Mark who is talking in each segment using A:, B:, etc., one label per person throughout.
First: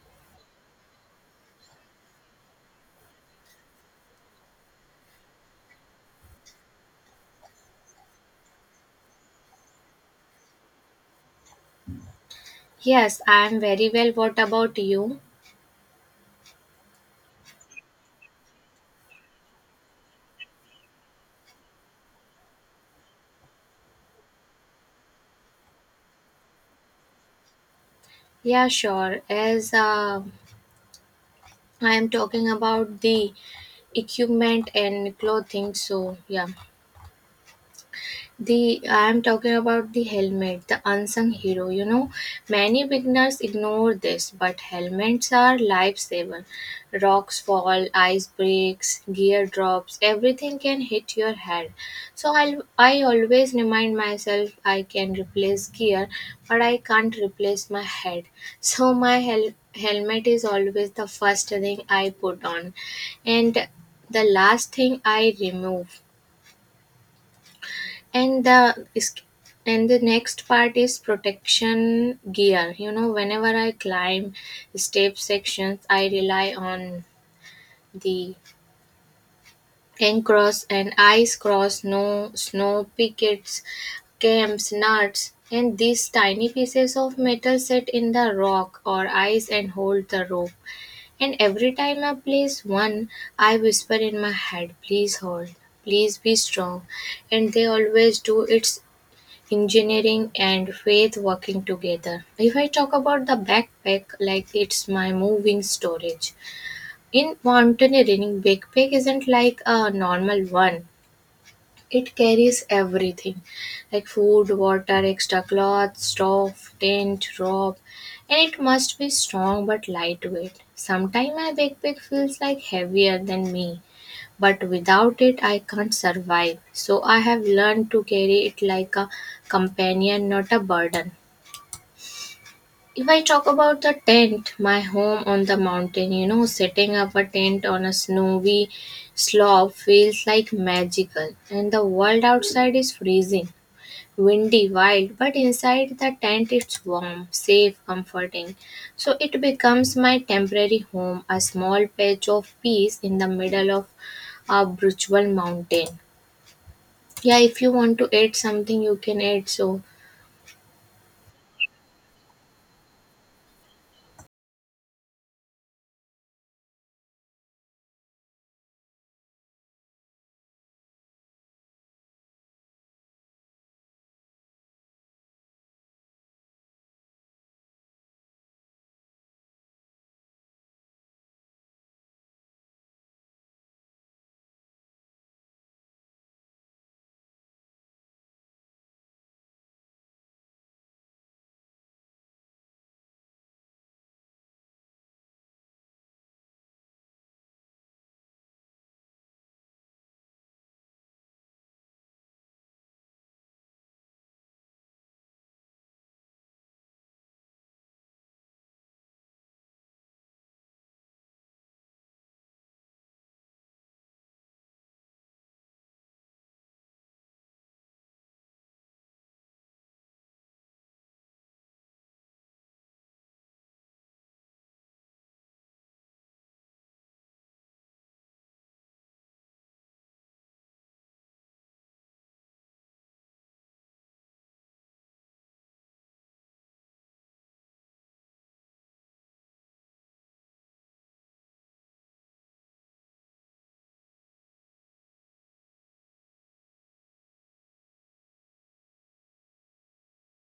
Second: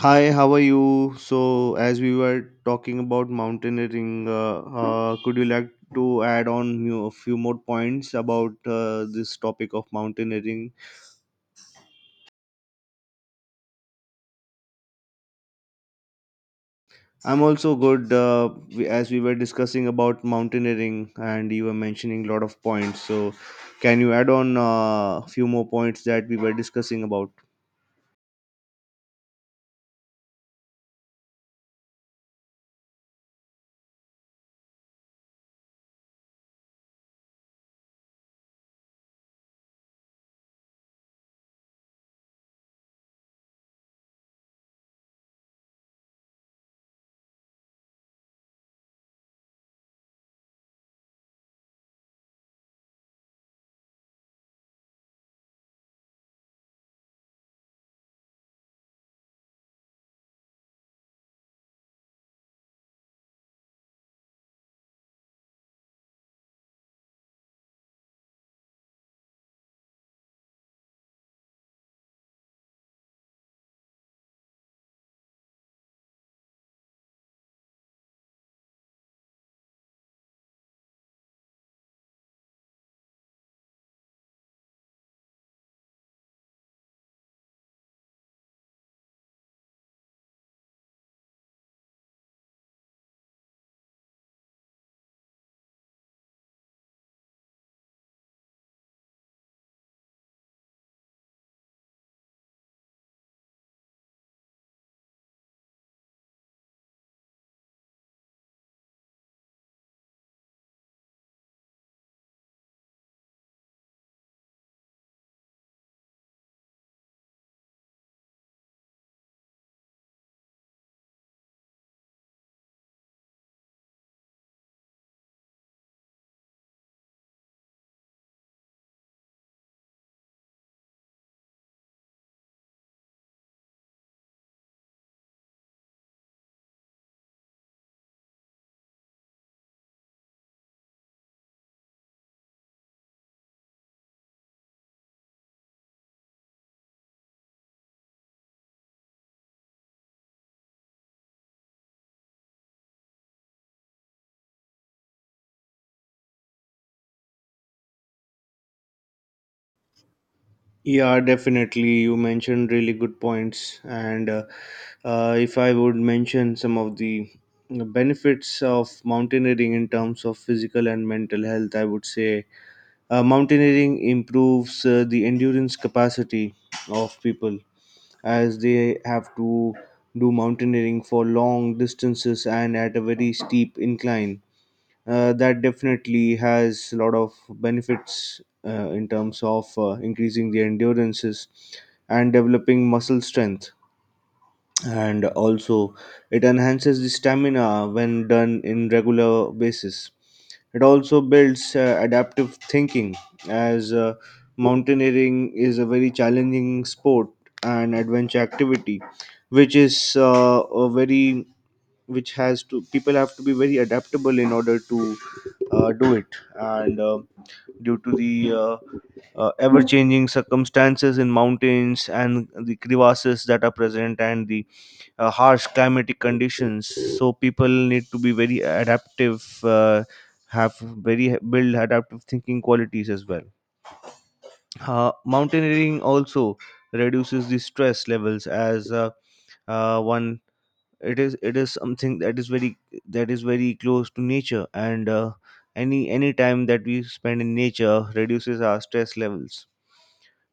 A: Hi, how are you? So, as we were talking about mountaineering, could you like to add on a few more points about this topic of mountaineering?
B: Yes, I'm very well. What about you?
A: I'm also good as we were discussing about mountaineering, and you were mentioning a lot of points. So, can you add on a few more points that we were discussing about?
B: Yeah, sure. As I am talking about the equipment and clothing, so yeah. The I'm talking about the helmet, the unsung hero. You know, many beginners ignore this, but helmets are lifesaver. Rocks fall, ice breaks, gear drops, everything can hit your head. So I always remind myself I can replace gear, but I can't replace my head. So my helmet is always the first thing I put on, and the last thing I remove, and the is- and the next part is protection gear. You know, whenever I climb step sections, I rely on the cross and ice cross, no snow pickets, camps, nuts, and these tiny pieces of metal set in the rock or ice and hold the rope. And every time I place one, I whisper in my head, please hold, please be strong, and they always do. It's engineering and faith working together. If I talk about the backpack, like it's my moving storage. In mountaineering, backpack isn't like a normal one. It carries everything, like food, water, extra clothes, stove, tent, rope, and it must be strong but lightweight. Sometimes my backpack feels like heavier than me, but without it I can't survive, so I have learned to carry it like a companion, not a burden. If I talk about the tent, my home on the mountain, you know, setting up a tent on a snowy slope feels like magical, and the world outside is freezing, windy, wild, but inside the tent it's warm, safe, comforting. So it becomes my temporary home, a small patch of peace in the middle of a brutal mountain. Yeah, if you want to add something, you can add. So,
A: Yeah, definitely. You mentioned really good points. And If I would mention some of the benefits of mountaineering in terms of physical and mental health, I would say mountaineering improves the endurance capacity of people as they have to do mountaineering for long distances and at a very steep incline. That definitely has a lot of benefits in terms of increasing the endurances and developing muscle strength, and also it enhances the stamina when done in regular basis. It also builds adaptive thinking, as mountaineering is a very challenging sport and adventure activity, which is a very which has to people have to be very adaptable in order to do it. And Due to the ever changing circumstances in mountains and the crevasses that are present and the harsh climatic conditions, so people need to be very adaptive, have very build adaptive thinking qualities as well. Mountaineering also reduces the stress levels, as one it is something that is very close to nature, and any time that we spend in nature reduces our stress levels.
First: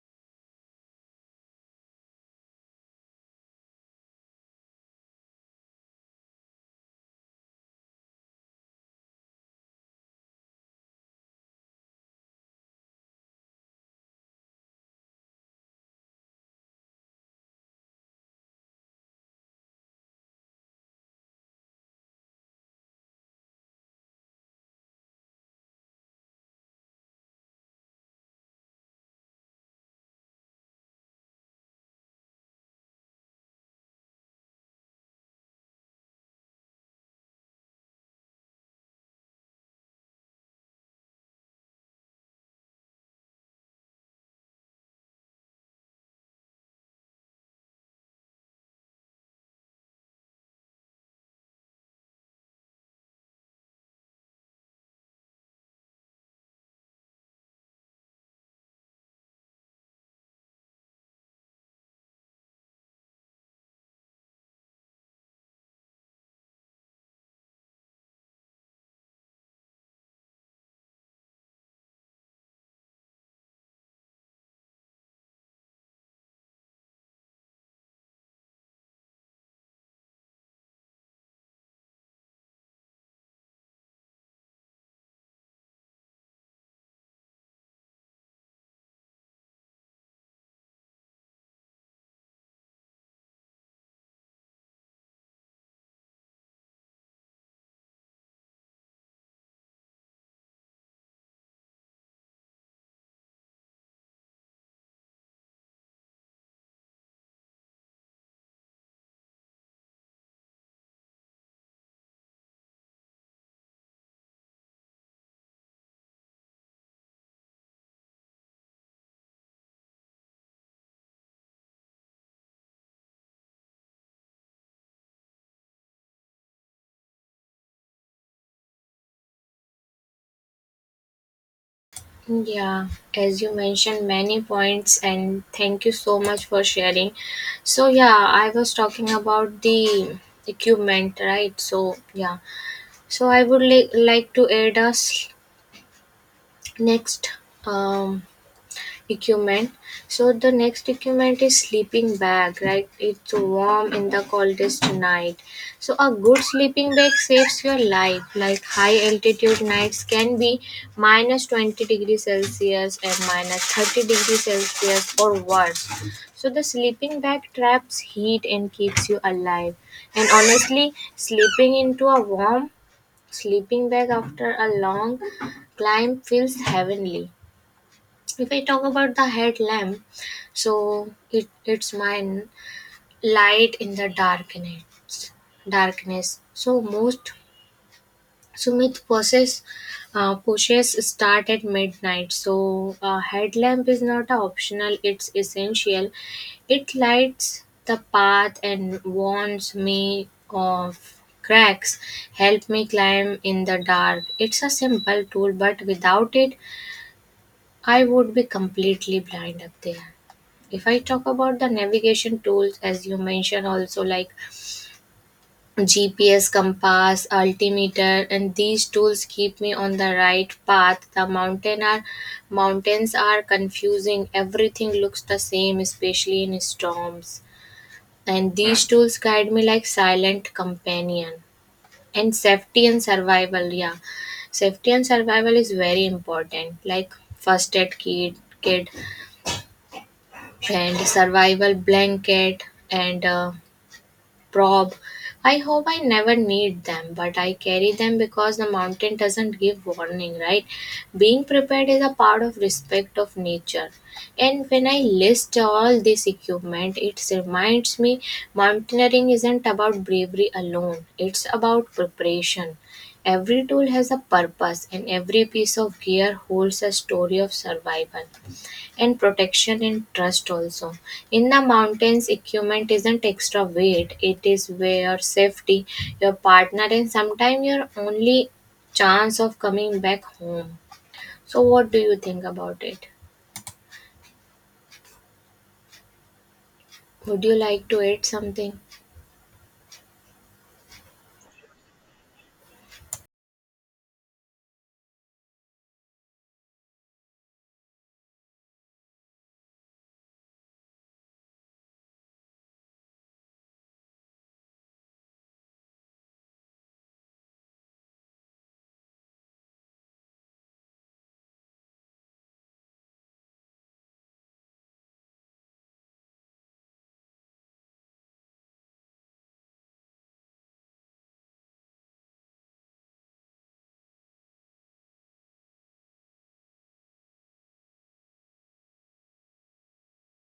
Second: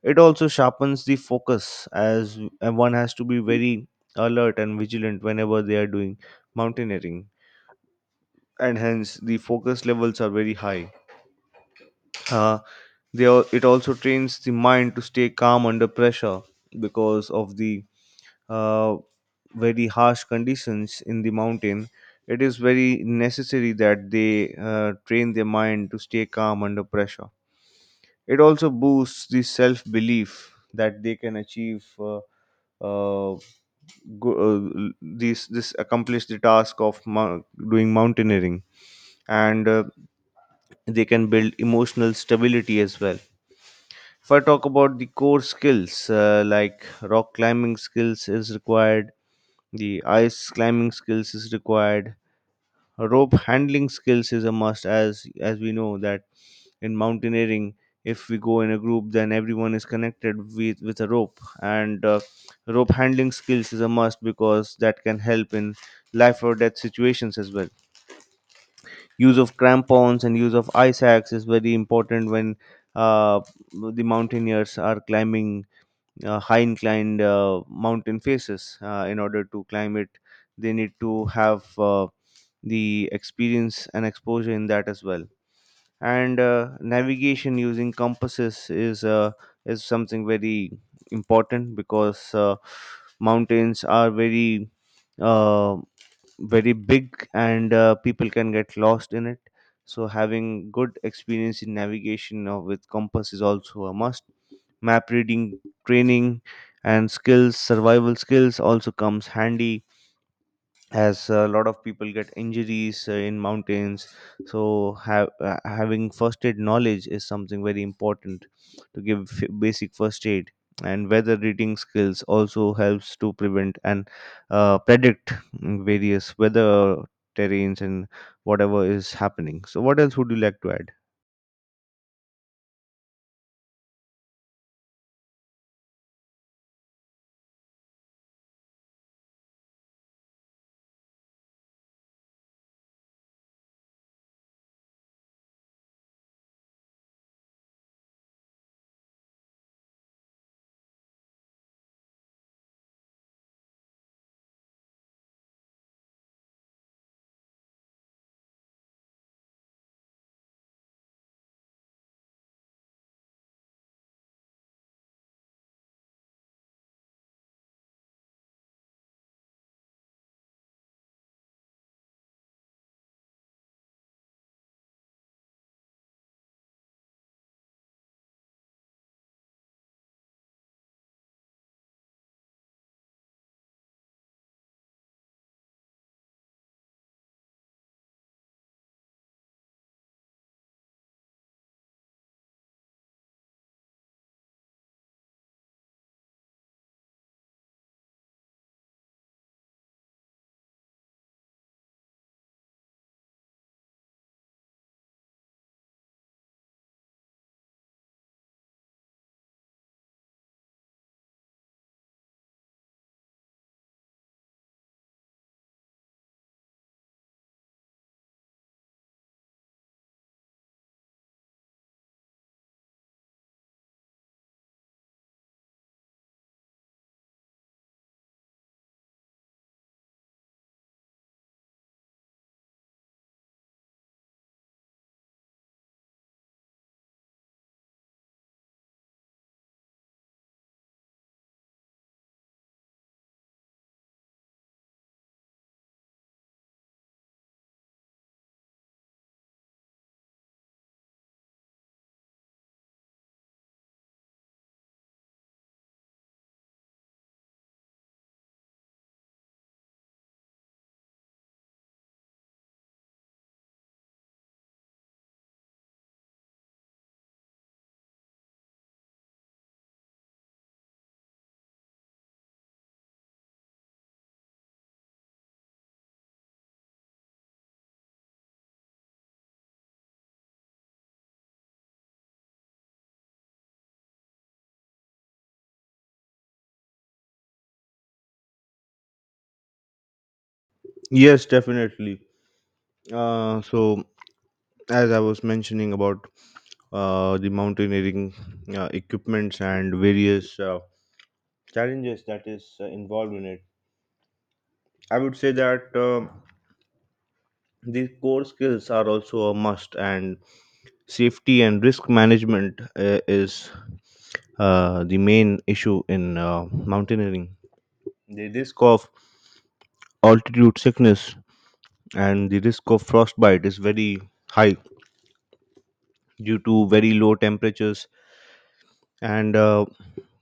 A: It also sharpens the focus, as and one has to be very alert and vigilant whenever they are doing mountaineering, and hence the focus levels are very high. uh, it also trains the mind to stay calm under pressure because of the uh, very harsh conditions in the mountain. It is very necessary that they train their mind to stay calm under pressure. It also boosts the self belief that they can achieve. Uh, go, l- this accomplish the task of doing mountaineering, and they can build emotional stability as well. If I talk about the core skills, like rock climbing skills is required, the ice climbing skills is required, rope handling skills is a must. As we know that in mountaineering, if we go in a group, then everyone is connected with a rope, and rope handling skills is a must because that can help in life or death situations as well. Use of crampons and use of ice axe is very important when uh, the mountaineers are climbing high inclined mountain faces. In order to climb it, they need to have the experience and exposure in that as well. And Navigation using compasses is something very important, because mountains are very uh, very big, and people can get lost in it. So having good experience in navigation with compass is also a must. Map reading training and skills, survival skills also comes handy, as a lot of people get injuries in mountains. So having first aid knowledge is something very important to give basic first aid. And weather reading skills also helps to prevent and predict various weather terrains and whatever is happening. So what else would you like to add?
B: yeah, as you mentioned, many points, and thank you so much for sharing. So, yeah, I was talking about the equipment, right? So, yeah, so I would like to add us next. Um, equipment. So the next equipment is sleeping bag, right? It's warm in the coldest night. So a good sleeping bag saves your life. Like high altitude nights can be minus 20 degrees Celsius and minus 30 degrees Celsius or worse. So the sleeping bag traps heat and keeps you alive. And honestly, sleeping into a warm sleeping bag after a long climb feels heavenly. If I talk about the headlamp, so it's mine light in the darkness. Darkness. So most Sumit process pushes start at midnight. So a headlamp is not a optional; it's essential. It lights the path and warns me of cracks. Help me climb in the dark. It's a simple tool, but without it, I would be completely blind up there. If I talk about the navigation tools, as you mentioned, also like GPS, compass, altimeter, and these tools keep me on the right path. The Mountains are confusing. Everything looks the same, especially in storms. And these tools guide me like silent companion. And safety and survival, yeah, safety and survival is very important, like first aid kit and survival blanket and probe. I hope I never need them, but I carry them because the mountain doesn't give warning, right? Being prepared is a part of respect of nature. And when I list all this equipment, it reminds me mountaineering isn't about bravery alone, it's about preparation. Every tool has a purpose, and every piece of gear holds a story of survival and protection and trust also. In the mountains, equipment isn't extra weight, it is where safety, your partner, and sometimes your only chance of coming back home. So what do you think about it? Would you like to add something?
A: Yes, definitely. So, as I was mentioning about the mountaineering equipments and various challenges that is involved in it. I would say that the core skills are also a must, and safety and risk management is the main issue in mountaineering. The risk of altitude sickness and the risk of frostbite is very high due to very low temperatures, and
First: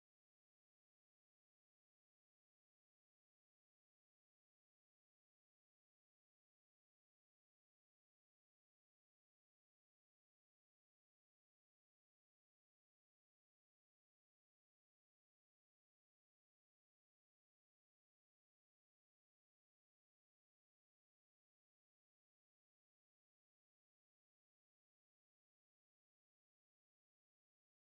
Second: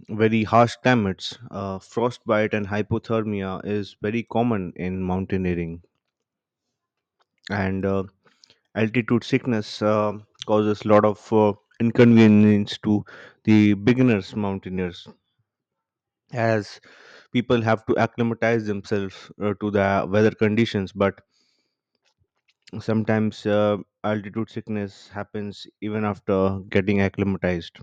A: very harsh climates. Uh, frostbite and hypothermia is very common in mountaineering, and altitude sickness causes a lot of inconvenience to the beginners mountaineers, as people have to acclimatize themselves to the weather conditions. But sometimes altitude sickness happens even after getting acclimatized.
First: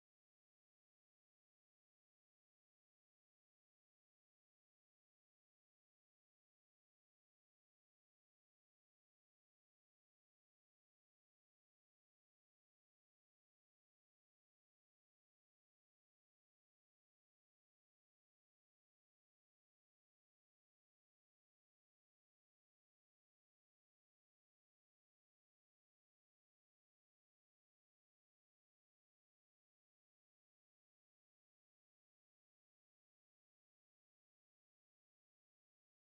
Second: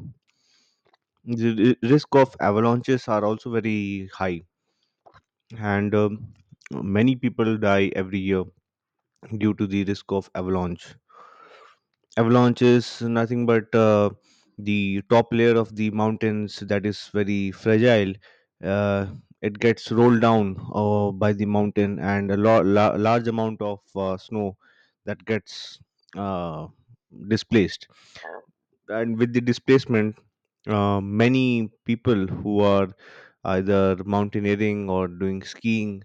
A: The risk of avalanches are also very high, and many people die every year due to the risk of avalanche. Avalanche is nothing but the top layer of the mountains that is very fragile. uh, it gets rolled down by the mountain, and a large amount of snow that gets uh, displaced. And with the displacement, many people who are either mountaineering or doing skiing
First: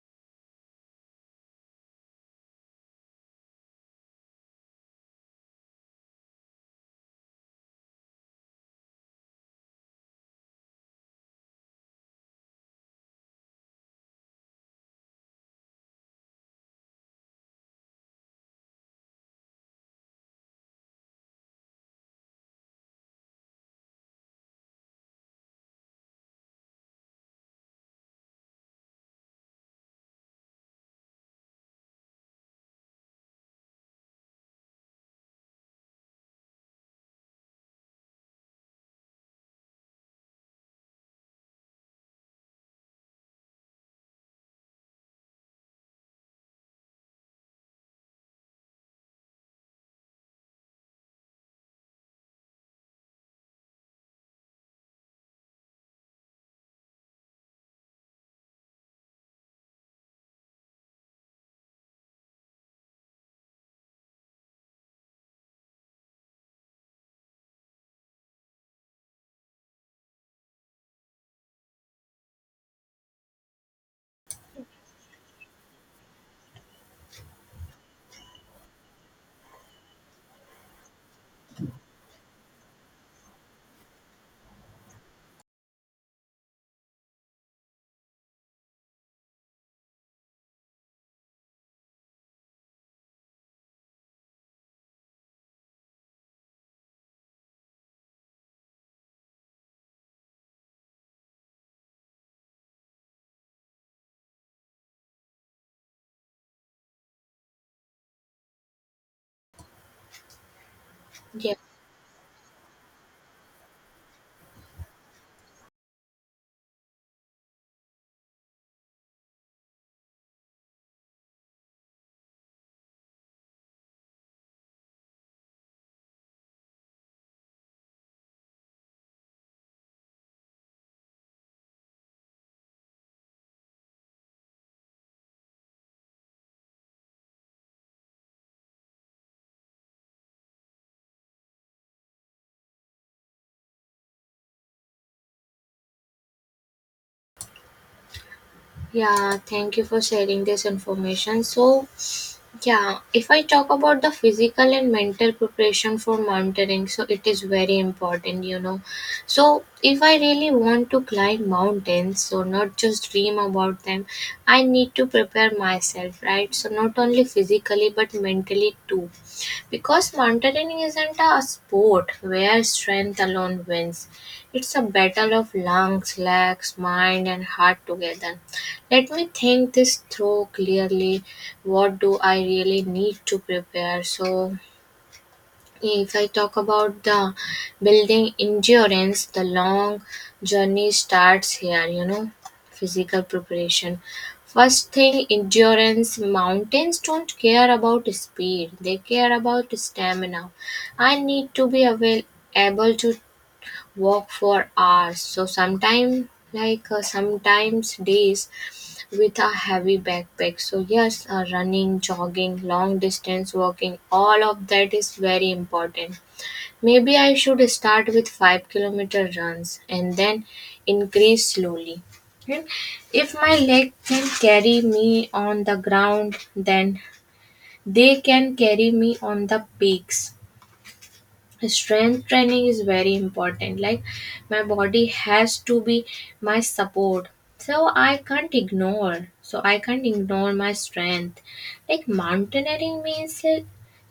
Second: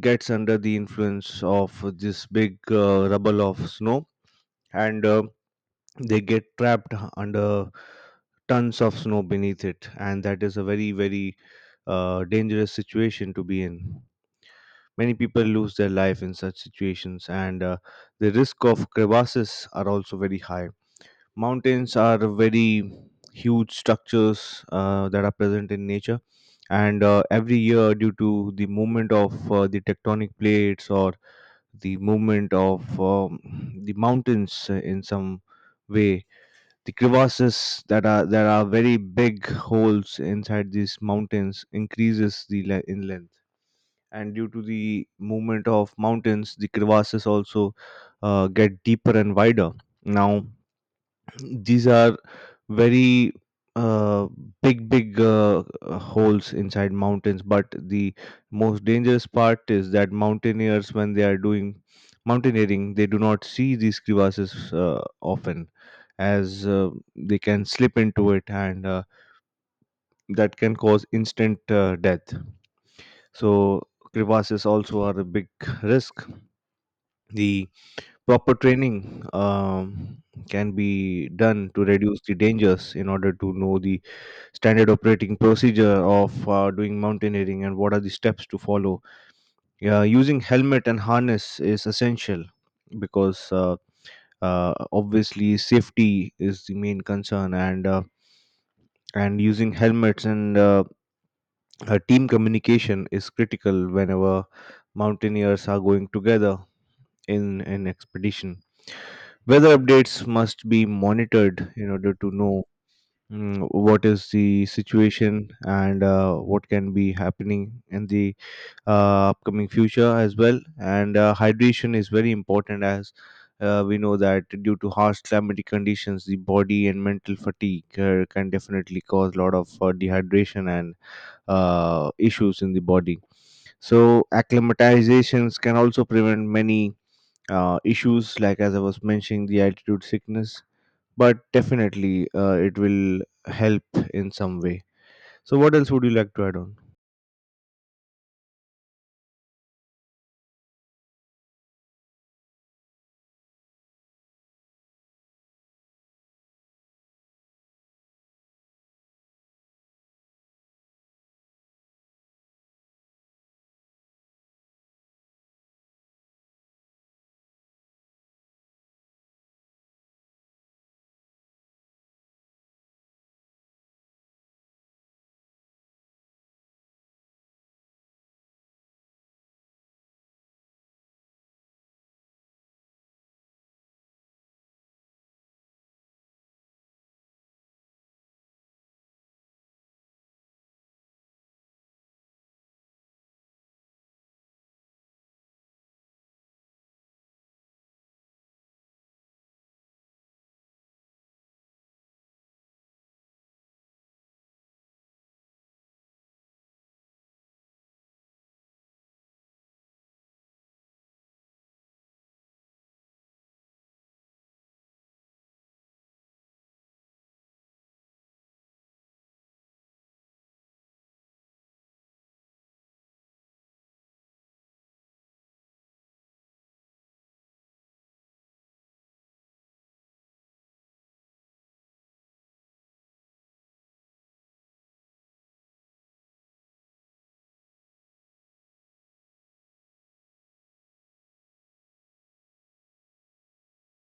A: gets under the influence of this big rubble of snow, and they get trapped under tons of snow beneath it, and that is a very very dangerous situation to be in. Many people lose their life in such situations, and the risk of crevasses are also very high. Mountains are very huge structures that are present in nature, and every year due to the movement of the tectonic plates or the movement of the mountains in some way, the crevasses that are there are very big holes inside these mountains, increases the in length. And due to the movement of mountains, the crevasses also get deeper and wider. Now, these are very uh, big, big holes inside mountains. But the most dangerous part is that mountaineers, when they are doing mountaineering, they do not see these crevasses often, as they can slip into it, and that can cause instant death. So crevasses also are a big risk. The proper training can be done to reduce the dangers in order to know the standard operating procedure of doing mountaineering and what are the steps to follow. Yeah, using helmet and harness is essential, because obviously safety is the main concern, and using helmets and team communication is critical whenever mountaineers are going together in an expedition. Weather updates must be
B: Yeah.
A: monitored in order to know what is the situation, and what can be happening in the upcoming future as well. And hydration is very important, as we know that due to harsh climatic conditions, the body and mental fatigue can definitely cause a lot of dehydration and issues in the body. So acclimatizations can also prevent many issues, like as I was mentioning, the altitude sickness. But definitely, it will help in some way. So, what else would you like to add on?
B: Yeah, thank you for sharing this information. So, yeah, if I talk about the physical and mental preparation for mountaineering, so it is very important, you know. So, if I really want to climb mountains, so not just dream about them, I need to prepare myself, right? So, not only physically but mentally too. Because mountaineering isn't a sport where strength alone wins, it's a battle of lungs, legs, mind, and heart together. Let me think this through clearly. What do I really need to prepare? So, if I talk about the building endurance, the long journey starts here, you know, physical preparation. First thing, endurance. Mountains don't care about speed, they care about stamina. I need to be able to walk for hours. So, sometimes, like sometimes days, with a heavy backpack. So, yes, running, jogging, long distance walking, all of that is very important. Maybe I should start with 5-kilometer runs and then increase slowly. And if my leg can carry me on the ground, then they can carry me on the peaks. Strength training is very important, like my body has to be my support, so I can't ignore my strength. Like mountaineering means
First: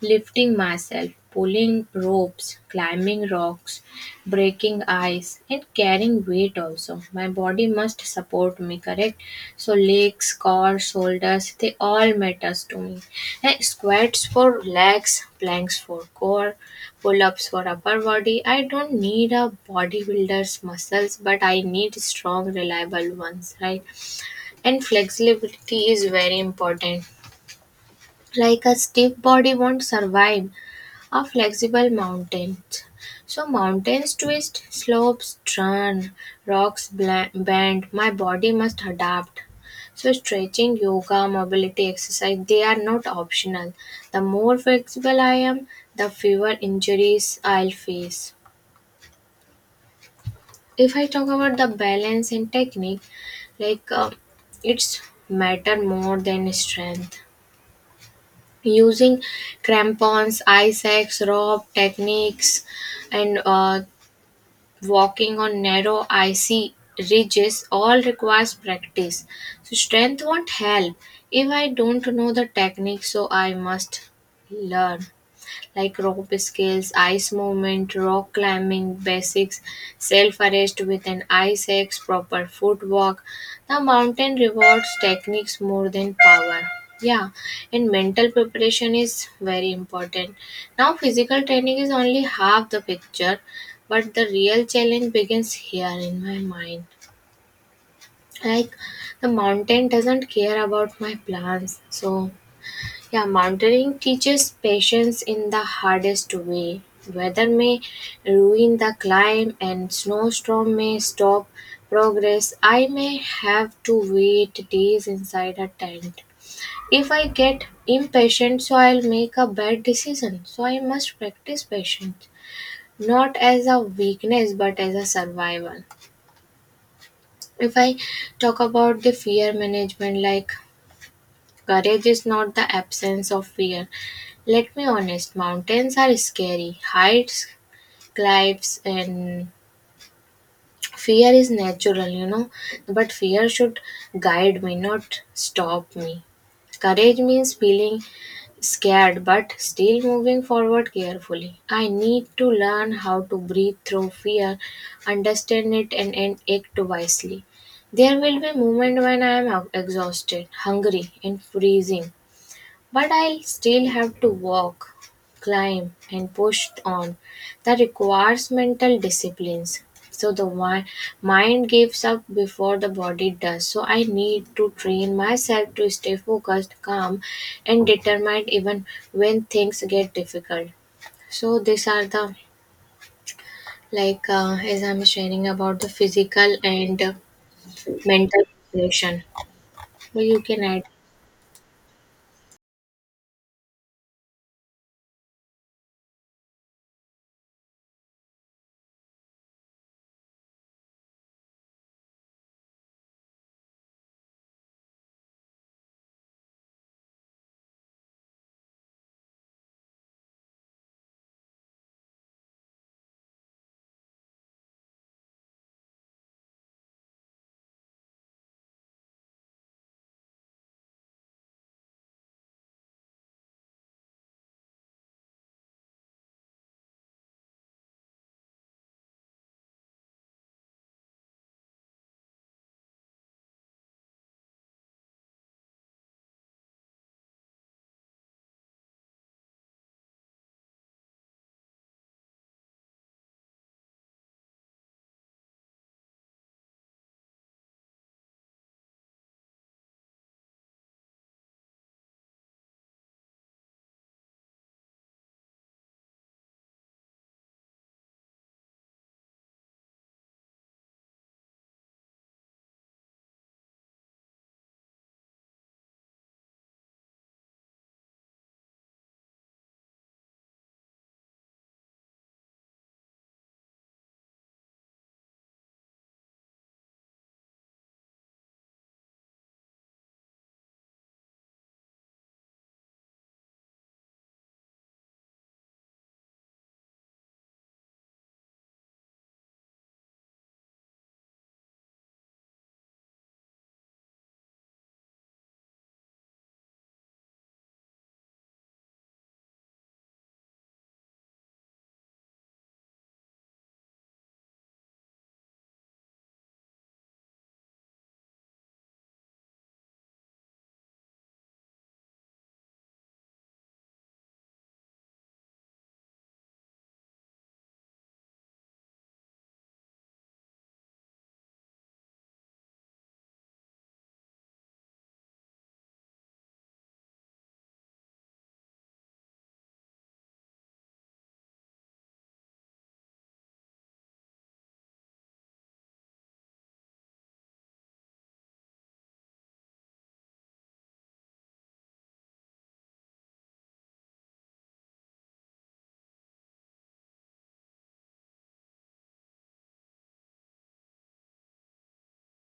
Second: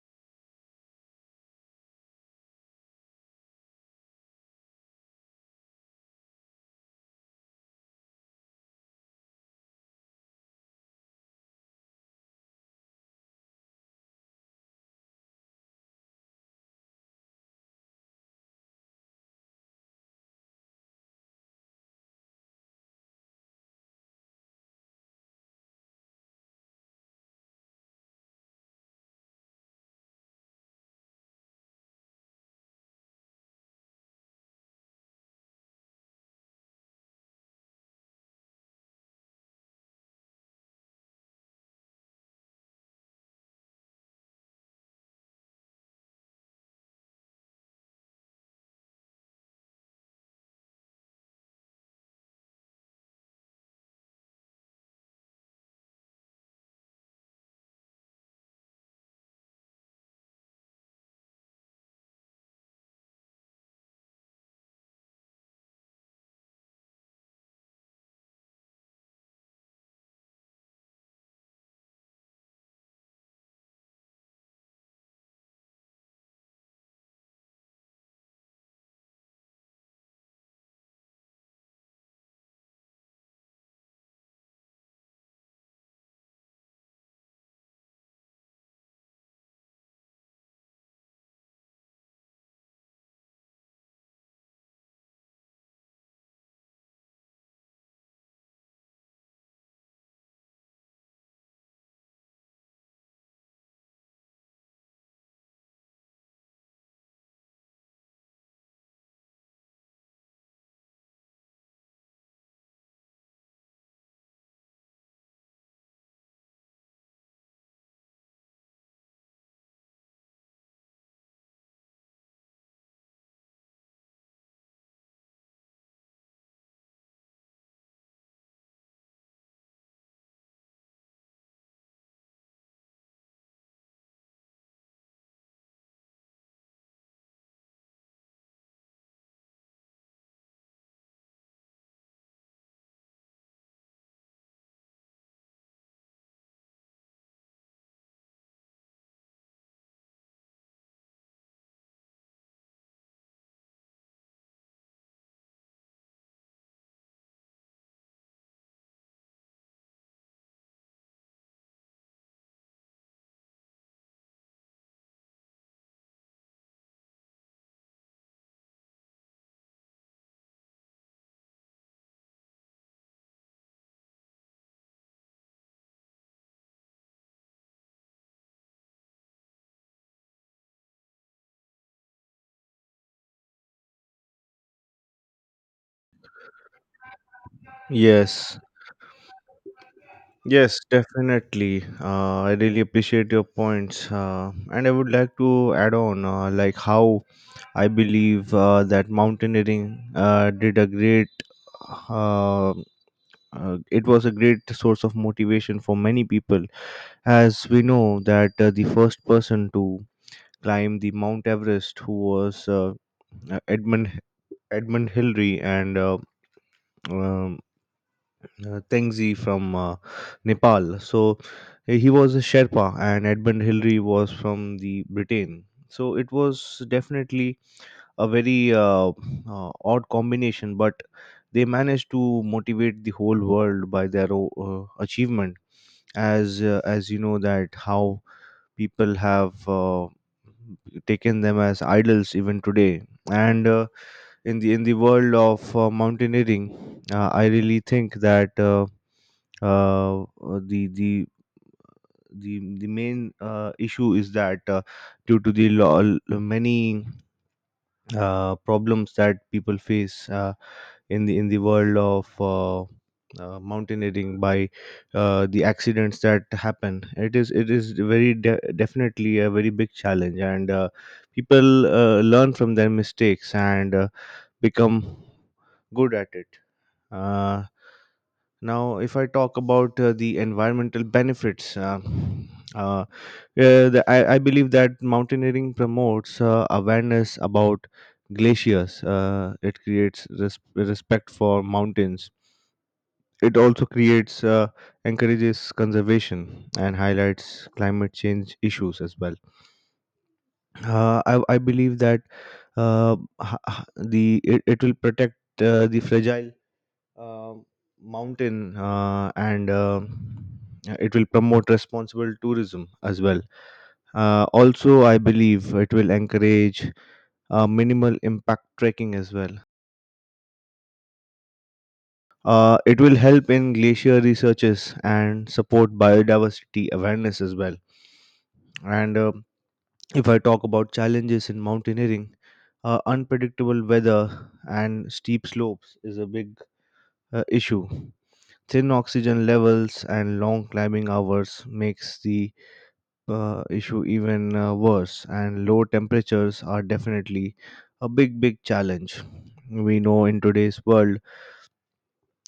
B: lifting myself, pulling ropes, climbing rocks, breaking ice, and carrying weight. Also my body must support me, correct? So legs, core, shoulders, they all matters to me, like squats for legs, planks for core, pull-ups for upper body. I don't need a bodybuilder's muscles, but I need strong, reliable ones, right? And flexibility is very important. Like a stiff body won't survive a flexible mountain. So mountains twist, slopes turn, rocks bend. My body must adapt. So stretching, yoga, mobility exercise, they are not optional. The more flexible I am, the fewer injuries I'll face. If I talk about the balance and technique, like it's matter more than strength. Using crampons, ice axe, rope techniques, and walking on narrow icy ridges all requires practice. So strength won't help if I don't know the technique, so I must learn like rope skills, ice movement, rock climbing, basics, self arrest with an ice axe, proper footwork. The mountain rewards techniques more than power. Yeah, and mental preparation is very important. Now, physical training is only half the picture, but the real challenge begins here in my mind, like the mountain doesn't care about my plans. So yeah, mentoring teaches patience in the hardest way. Weather may ruin the climb and snowstorm may stop progress. I may have to wait days inside a tent. If I get impatient, so I'll make a bad decision. So I must practice patience, not as a weakness but as a survival. If I talk about the fear management, like courage is not the absence of fear. Let me honest, mountains are scary, heights, cliffs, and fear is natural, you know. But fear should guide me, not stop me. Courage means feeling scared but still moving forward carefully. I need to learn how to breathe through fear, understand it, and act wisely. There will be moments when I am exhausted, hungry, and freezing. But I'll still have to walk, climb, and push on. That requires mental disciplines. So the mind gives up before the body does. So I need to train myself to stay focused, calm, and determined even when things get difficult. So these are the, like as I'm sharing about the physical and mental
A: Yes.
B: preparation. So you can
A: Yes,
B: add.
A: definitely. I really appreciate your points. And I would like to add on, like, how I believe that mountaineering did a great, uh, it was a great source of motivation for many people. As we know, that the first person to climb the Mount Everest, who was uh, Edmund Edmund Hillary and um, Tengzi from Nepal. So he was a Sherpa, and Edmund Hillary was from the Britain. So it was definitely a very odd combination, but they managed to motivate the whole world by their achievement. As you know that how people have taken them as idols even today, and in the world of mountaineering, I really think that. Uh, uh, the the the main issue is that due to the law, many problems that people face in the world of mountaineering by the accidents that happen, it is very definitely a very big challenge, and people learn from their mistakes, and become good at it. uh, Now, if I talk about the environmental benefits, uh, uh, I believe that mountaineering promotes awareness about glaciers. It creates respect for mountains. It also creates encourages conservation and highlights climate change issues as well. I believe that uh, h- h- the it will protect the fragile um, mountain, and it will promote responsible tourism as well. Also, I believe it will encourage minimal impact trekking as well. It will help in glacier researches and support biodiversity awareness as well. And If I talk about challenges in mountaineering, unpredictable weather and steep slopes is a big issue. Thin oxygen levels and long climbing hours makes the issue even worse, and low temperatures are definitely a big big challenge. We know in today's world,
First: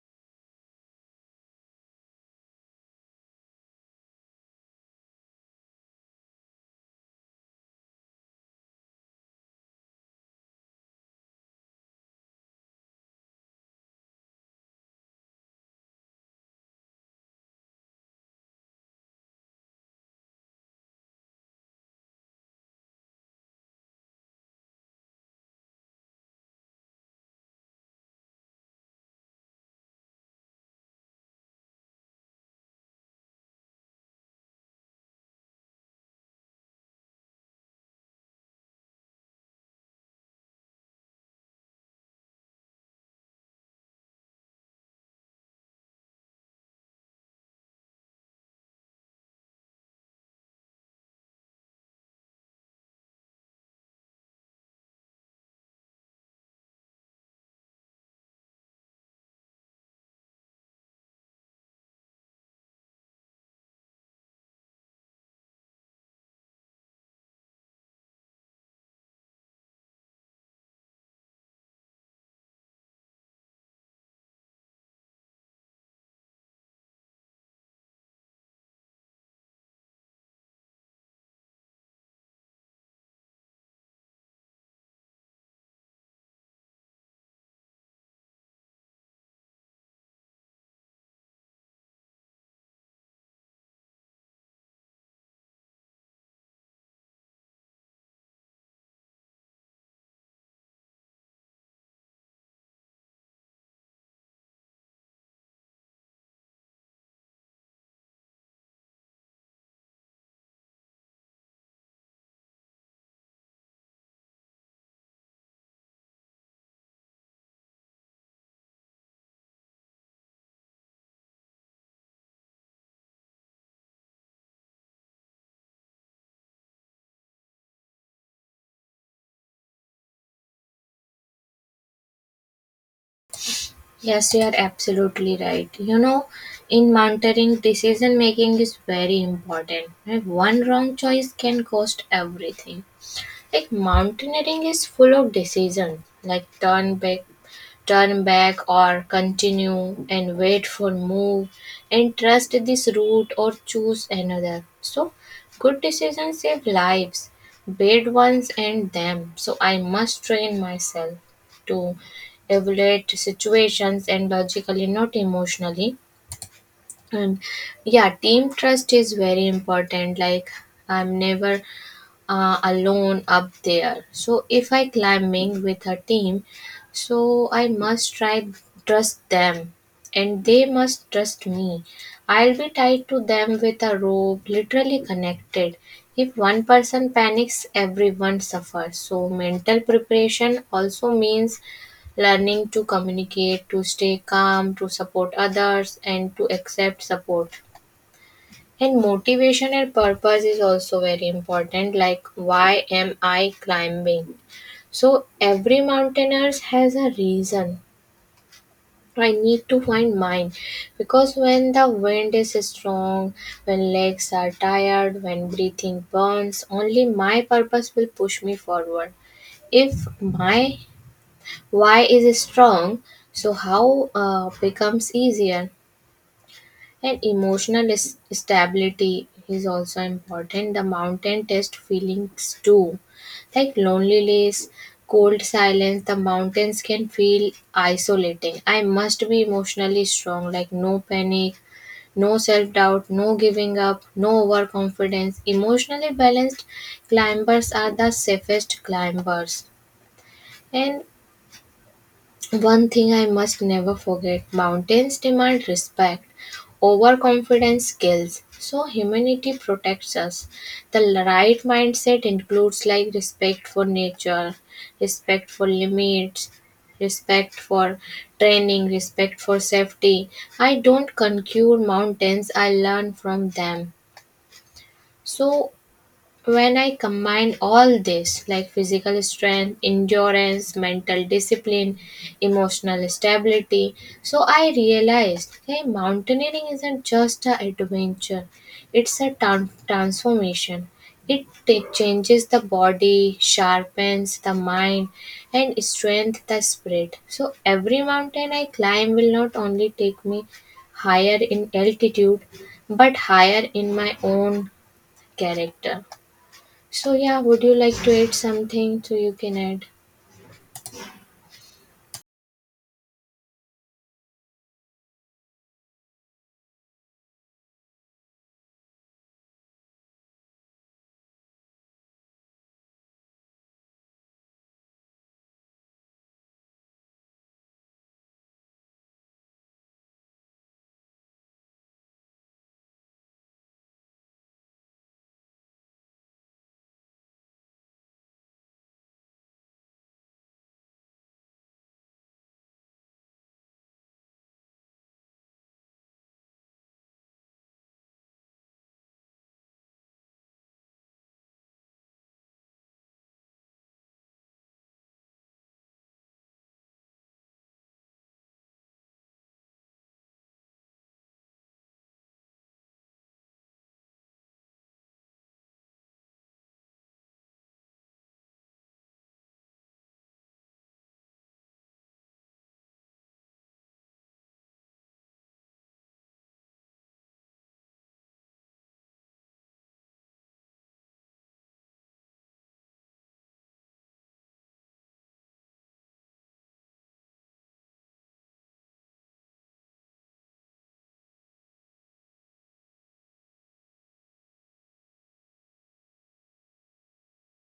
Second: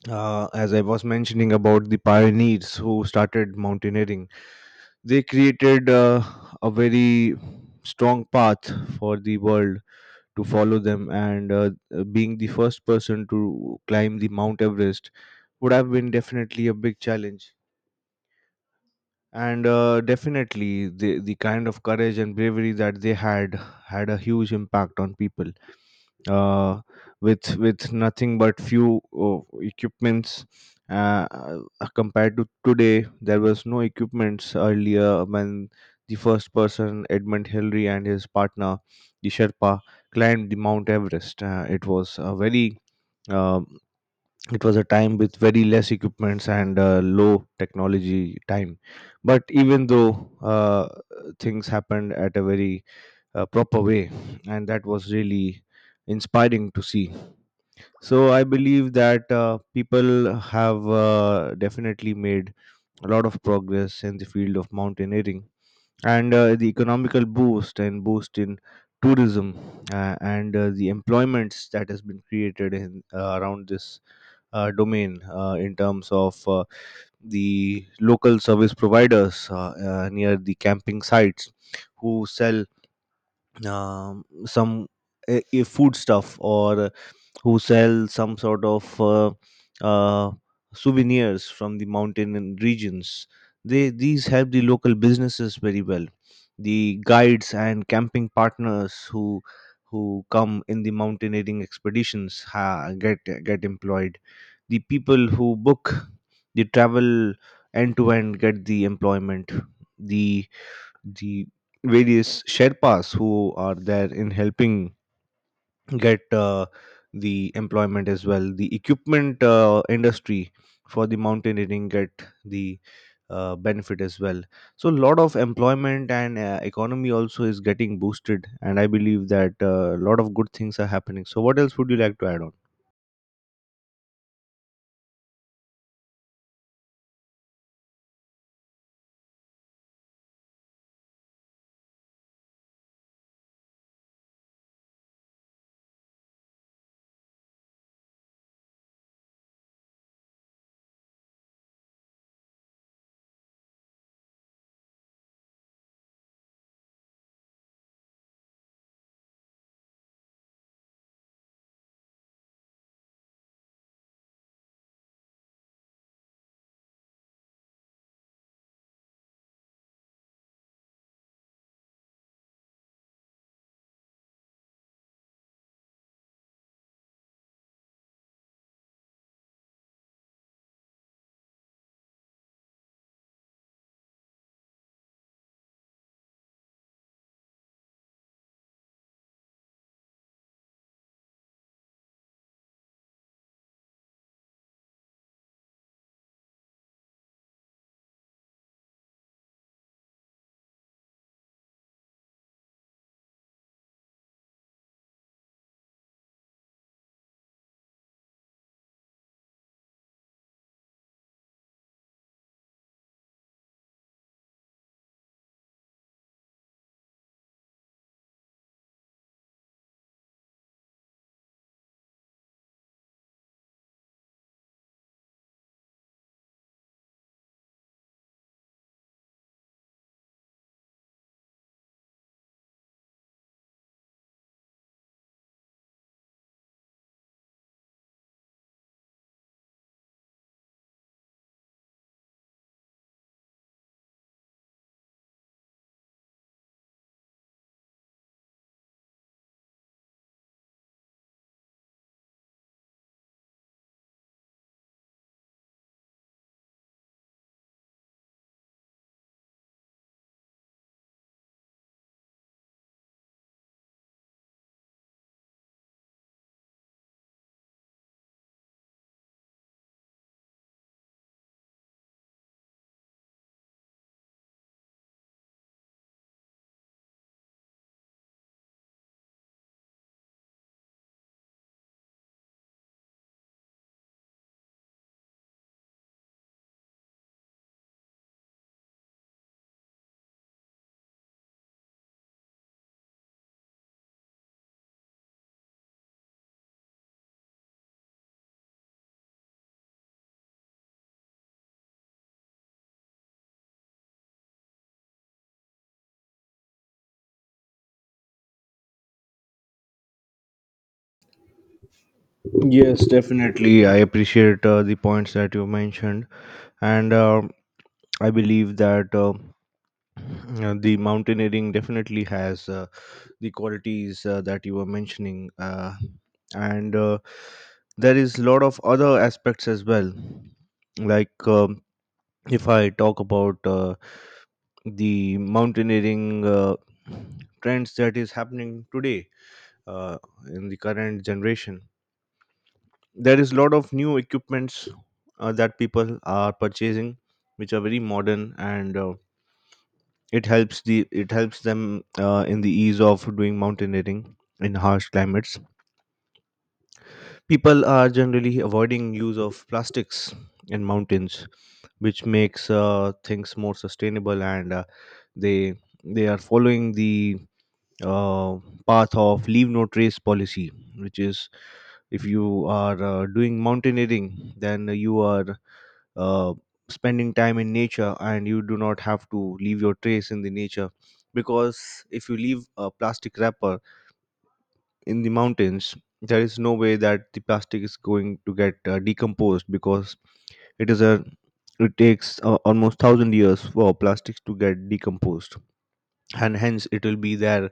A: as I was mentioning about the pioneers who started mountaineering, they created a very strong path for the world to follow them, and being the first person to climb the Mount Everest would have been definitely a big challenge, and definitely the kind of courage and bravery that they had had a huge impact on people, uh, with nothing but few equipments uh, uh, compared to today. There was no equipments earlier when the first person Edmund Hillary and his partner the Sherpa climbed the Mount Everest. It was a very um it was a time with very less equipments and low technology time, but even though things happened at a very proper way, and that was really inspiring to see. So I believe that people have definitely made a lot of progress in the field of mountaineering, and the economical boost and boost in tourism, and the employments that has been created in around this domain, in terms of the local service providers near the camping sites who sell some food stuff, or who sell some sort of uh, souvenirs from the mountain and regions. They these help the local businesses very well. The guides and camping partners who who come in the mountaineering expeditions get employed. The people who book the travel end to end get the employment. The the various sherpas who are there in helping get the employment, as well the equipment industry for the mountaineering get the benefit as well. So a lot of employment and economy also is getting boosted, and I believe that a lot of good things are happening. So what else would you like to add on?
B: Yes, you are absolutely right. You know, in mountaineering, decision making is very important. Like one wrong choice can cost everything. Like mountaineering is full of decisions, like turn back or continue and wait for move and trust this route or choose another. So good decisions save lives, bad ones end them. So I must train myself to evaluate situations and logically not emotionally. And yeah, team trust is very important, like I'm never alone up there. So if I climbing with a team, so I must try trust them and they must trust me. I'll be tied to them with a rope, literally connected. If one person panics, everyone suffers. So mental preparation also means learning to communicate, to stay calm, to support others and to accept support. And motivation and purpose is also very important, like why am I climbing? So every mountaineers has a reason. I need to find mine because when the wind is strong, when legs are tired, when breathing burns, only my purpose will push me forward. If my why is strong, so how becomes easier. And emotional stability is also important. The mountain test feelings too, like loneliness, cold silence. The mountains can feel isolating. I must be emotionally strong, like no panic, no self doubt, no giving up, no overconfidence. Emotionally balanced climbers are the safest climbers. And one thing I must never forget: mountains demand respect, overconfidence kills. So, humanity protects us. The right mindset includes like respect for nature, respect for limits, respect for training, respect for safety. I don't conquer mountains, I learn from them. So, when I combine all this, like physical strength, endurance, mental discipline, emotional stability, so I realized, hey, mountaineering isn't just an adventure, it's a transformation. It changes the body, sharpens the mind, and strengthens the spirit. So every mountain I climb will not only take me higher in altitude, but higher in my own character. So yeah, would you like to add something, so you can add?
A: Yes, definitely, I appreciate the points that you mentioned, and I believe that the mountaineering definitely has the qualities that you were mentioning, and there is a lot of other aspects as well, like if I talk about the mountaineering trends that is happening today, uh, in the current generation there is a lot of new equipments that people are purchasing, which are very modern, and it helps the it helps them in the ease of doing mountaineering in harsh climates. People are generally avoiding use of plastics in mountains, which makes things more sustainable, and they they are following the uh, path of leave no trace policy, which is if you are doing mountaineering, then you are uh, spending time in nature, and you do not have to leave your trace in the nature, because if you leave a plastic wrapper in the mountains, there is no way that the plastic is going to get decomposed, because it is a it takes almost 1,000 years for plastics to get decomposed, and hence it will be there,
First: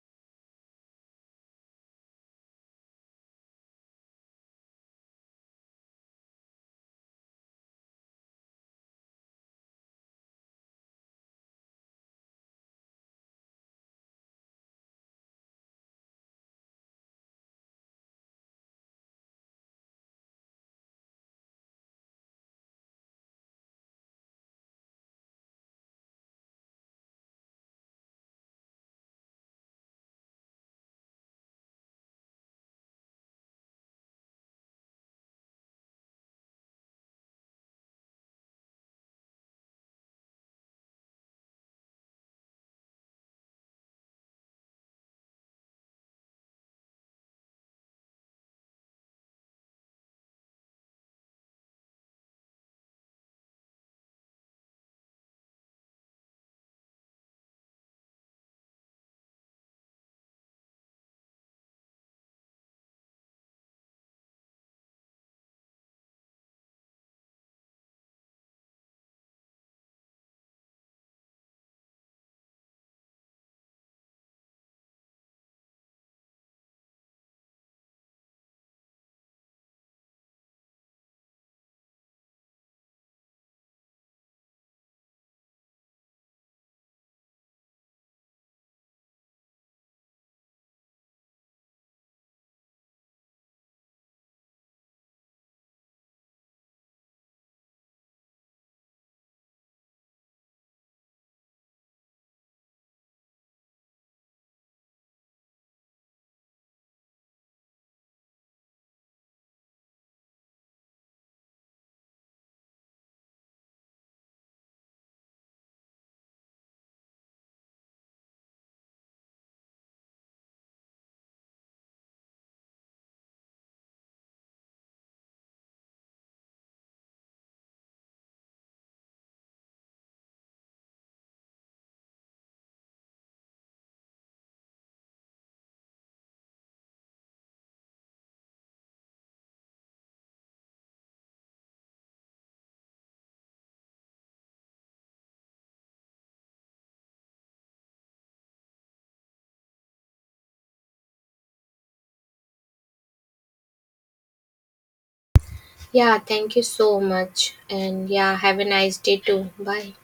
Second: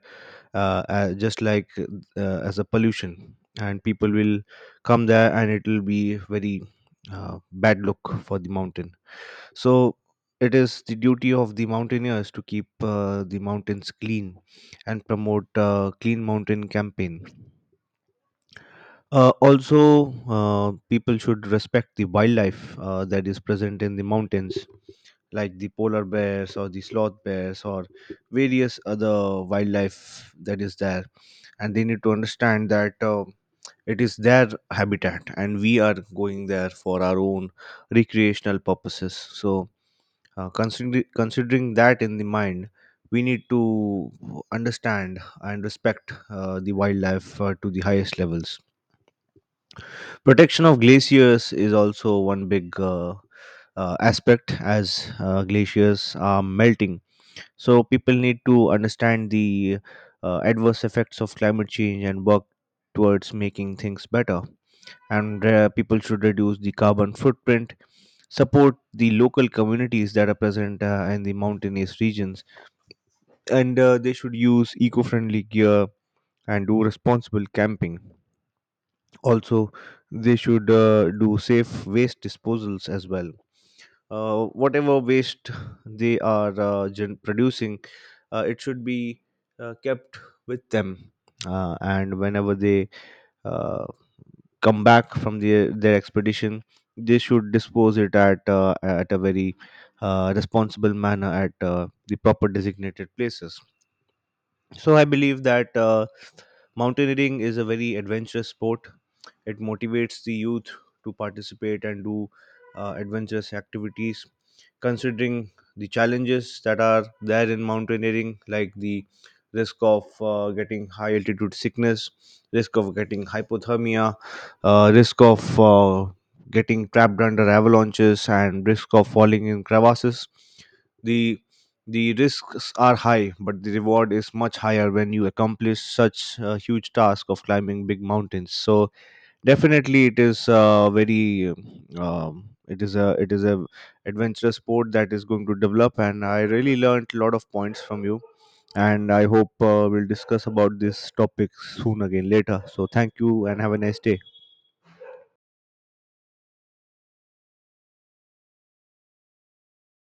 A: just like as a pollution, and people will come there and it will be very bad look for the mountain. So it is the duty of the mountaineers to keep the mountains clean and promote clean mountain campaign. Also, people should respect the wildlife that is present in the mountains, like the polar bears or the sloth bears or various other wildlife that is there. And they need to understand that it is their habitat, and we are going there for our own recreational purposes. So, considering that in the mind, we need to understand and respect the wildlife to the highest levels. Protection of glaciers is also one big aspect, as glaciers are melting, so people need to understand the adverse effects of climate change and work towards making things better. And people should reduce the carbon footprint, support the local communities that are present in the mountainous regions, and they should use eco-friendly gear and do responsible camping. Also, they should do safe waste disposals as well. Whatever waste they are producing, it should be kept with them, and whenever they uh, come back from their expedition, they should dispose it at a very responsible manner, at the proper designated places. So I believe that mountaineering is a very adventurous sport. It motivates the youth to participate and do adventurous activities, considering the challenges that are there in mountaineering, like the risk of getting high altitude sickness, risk of getting hypothermia, risk of getting trapped under avalanches, and risk of falling in crevasses. The the risks are high, but the reward is much higher when you accomplish such a huge task of climbing big mountains. So definitely, it is a very it is a adventurous sport that is going to develop, and I really learned a lot of points from you. And I hope we'll discuss about this topic soon again later. So thank you and have a nice day.
B: Yeah, thank you so much. And yeah, have a nice day too. Bye.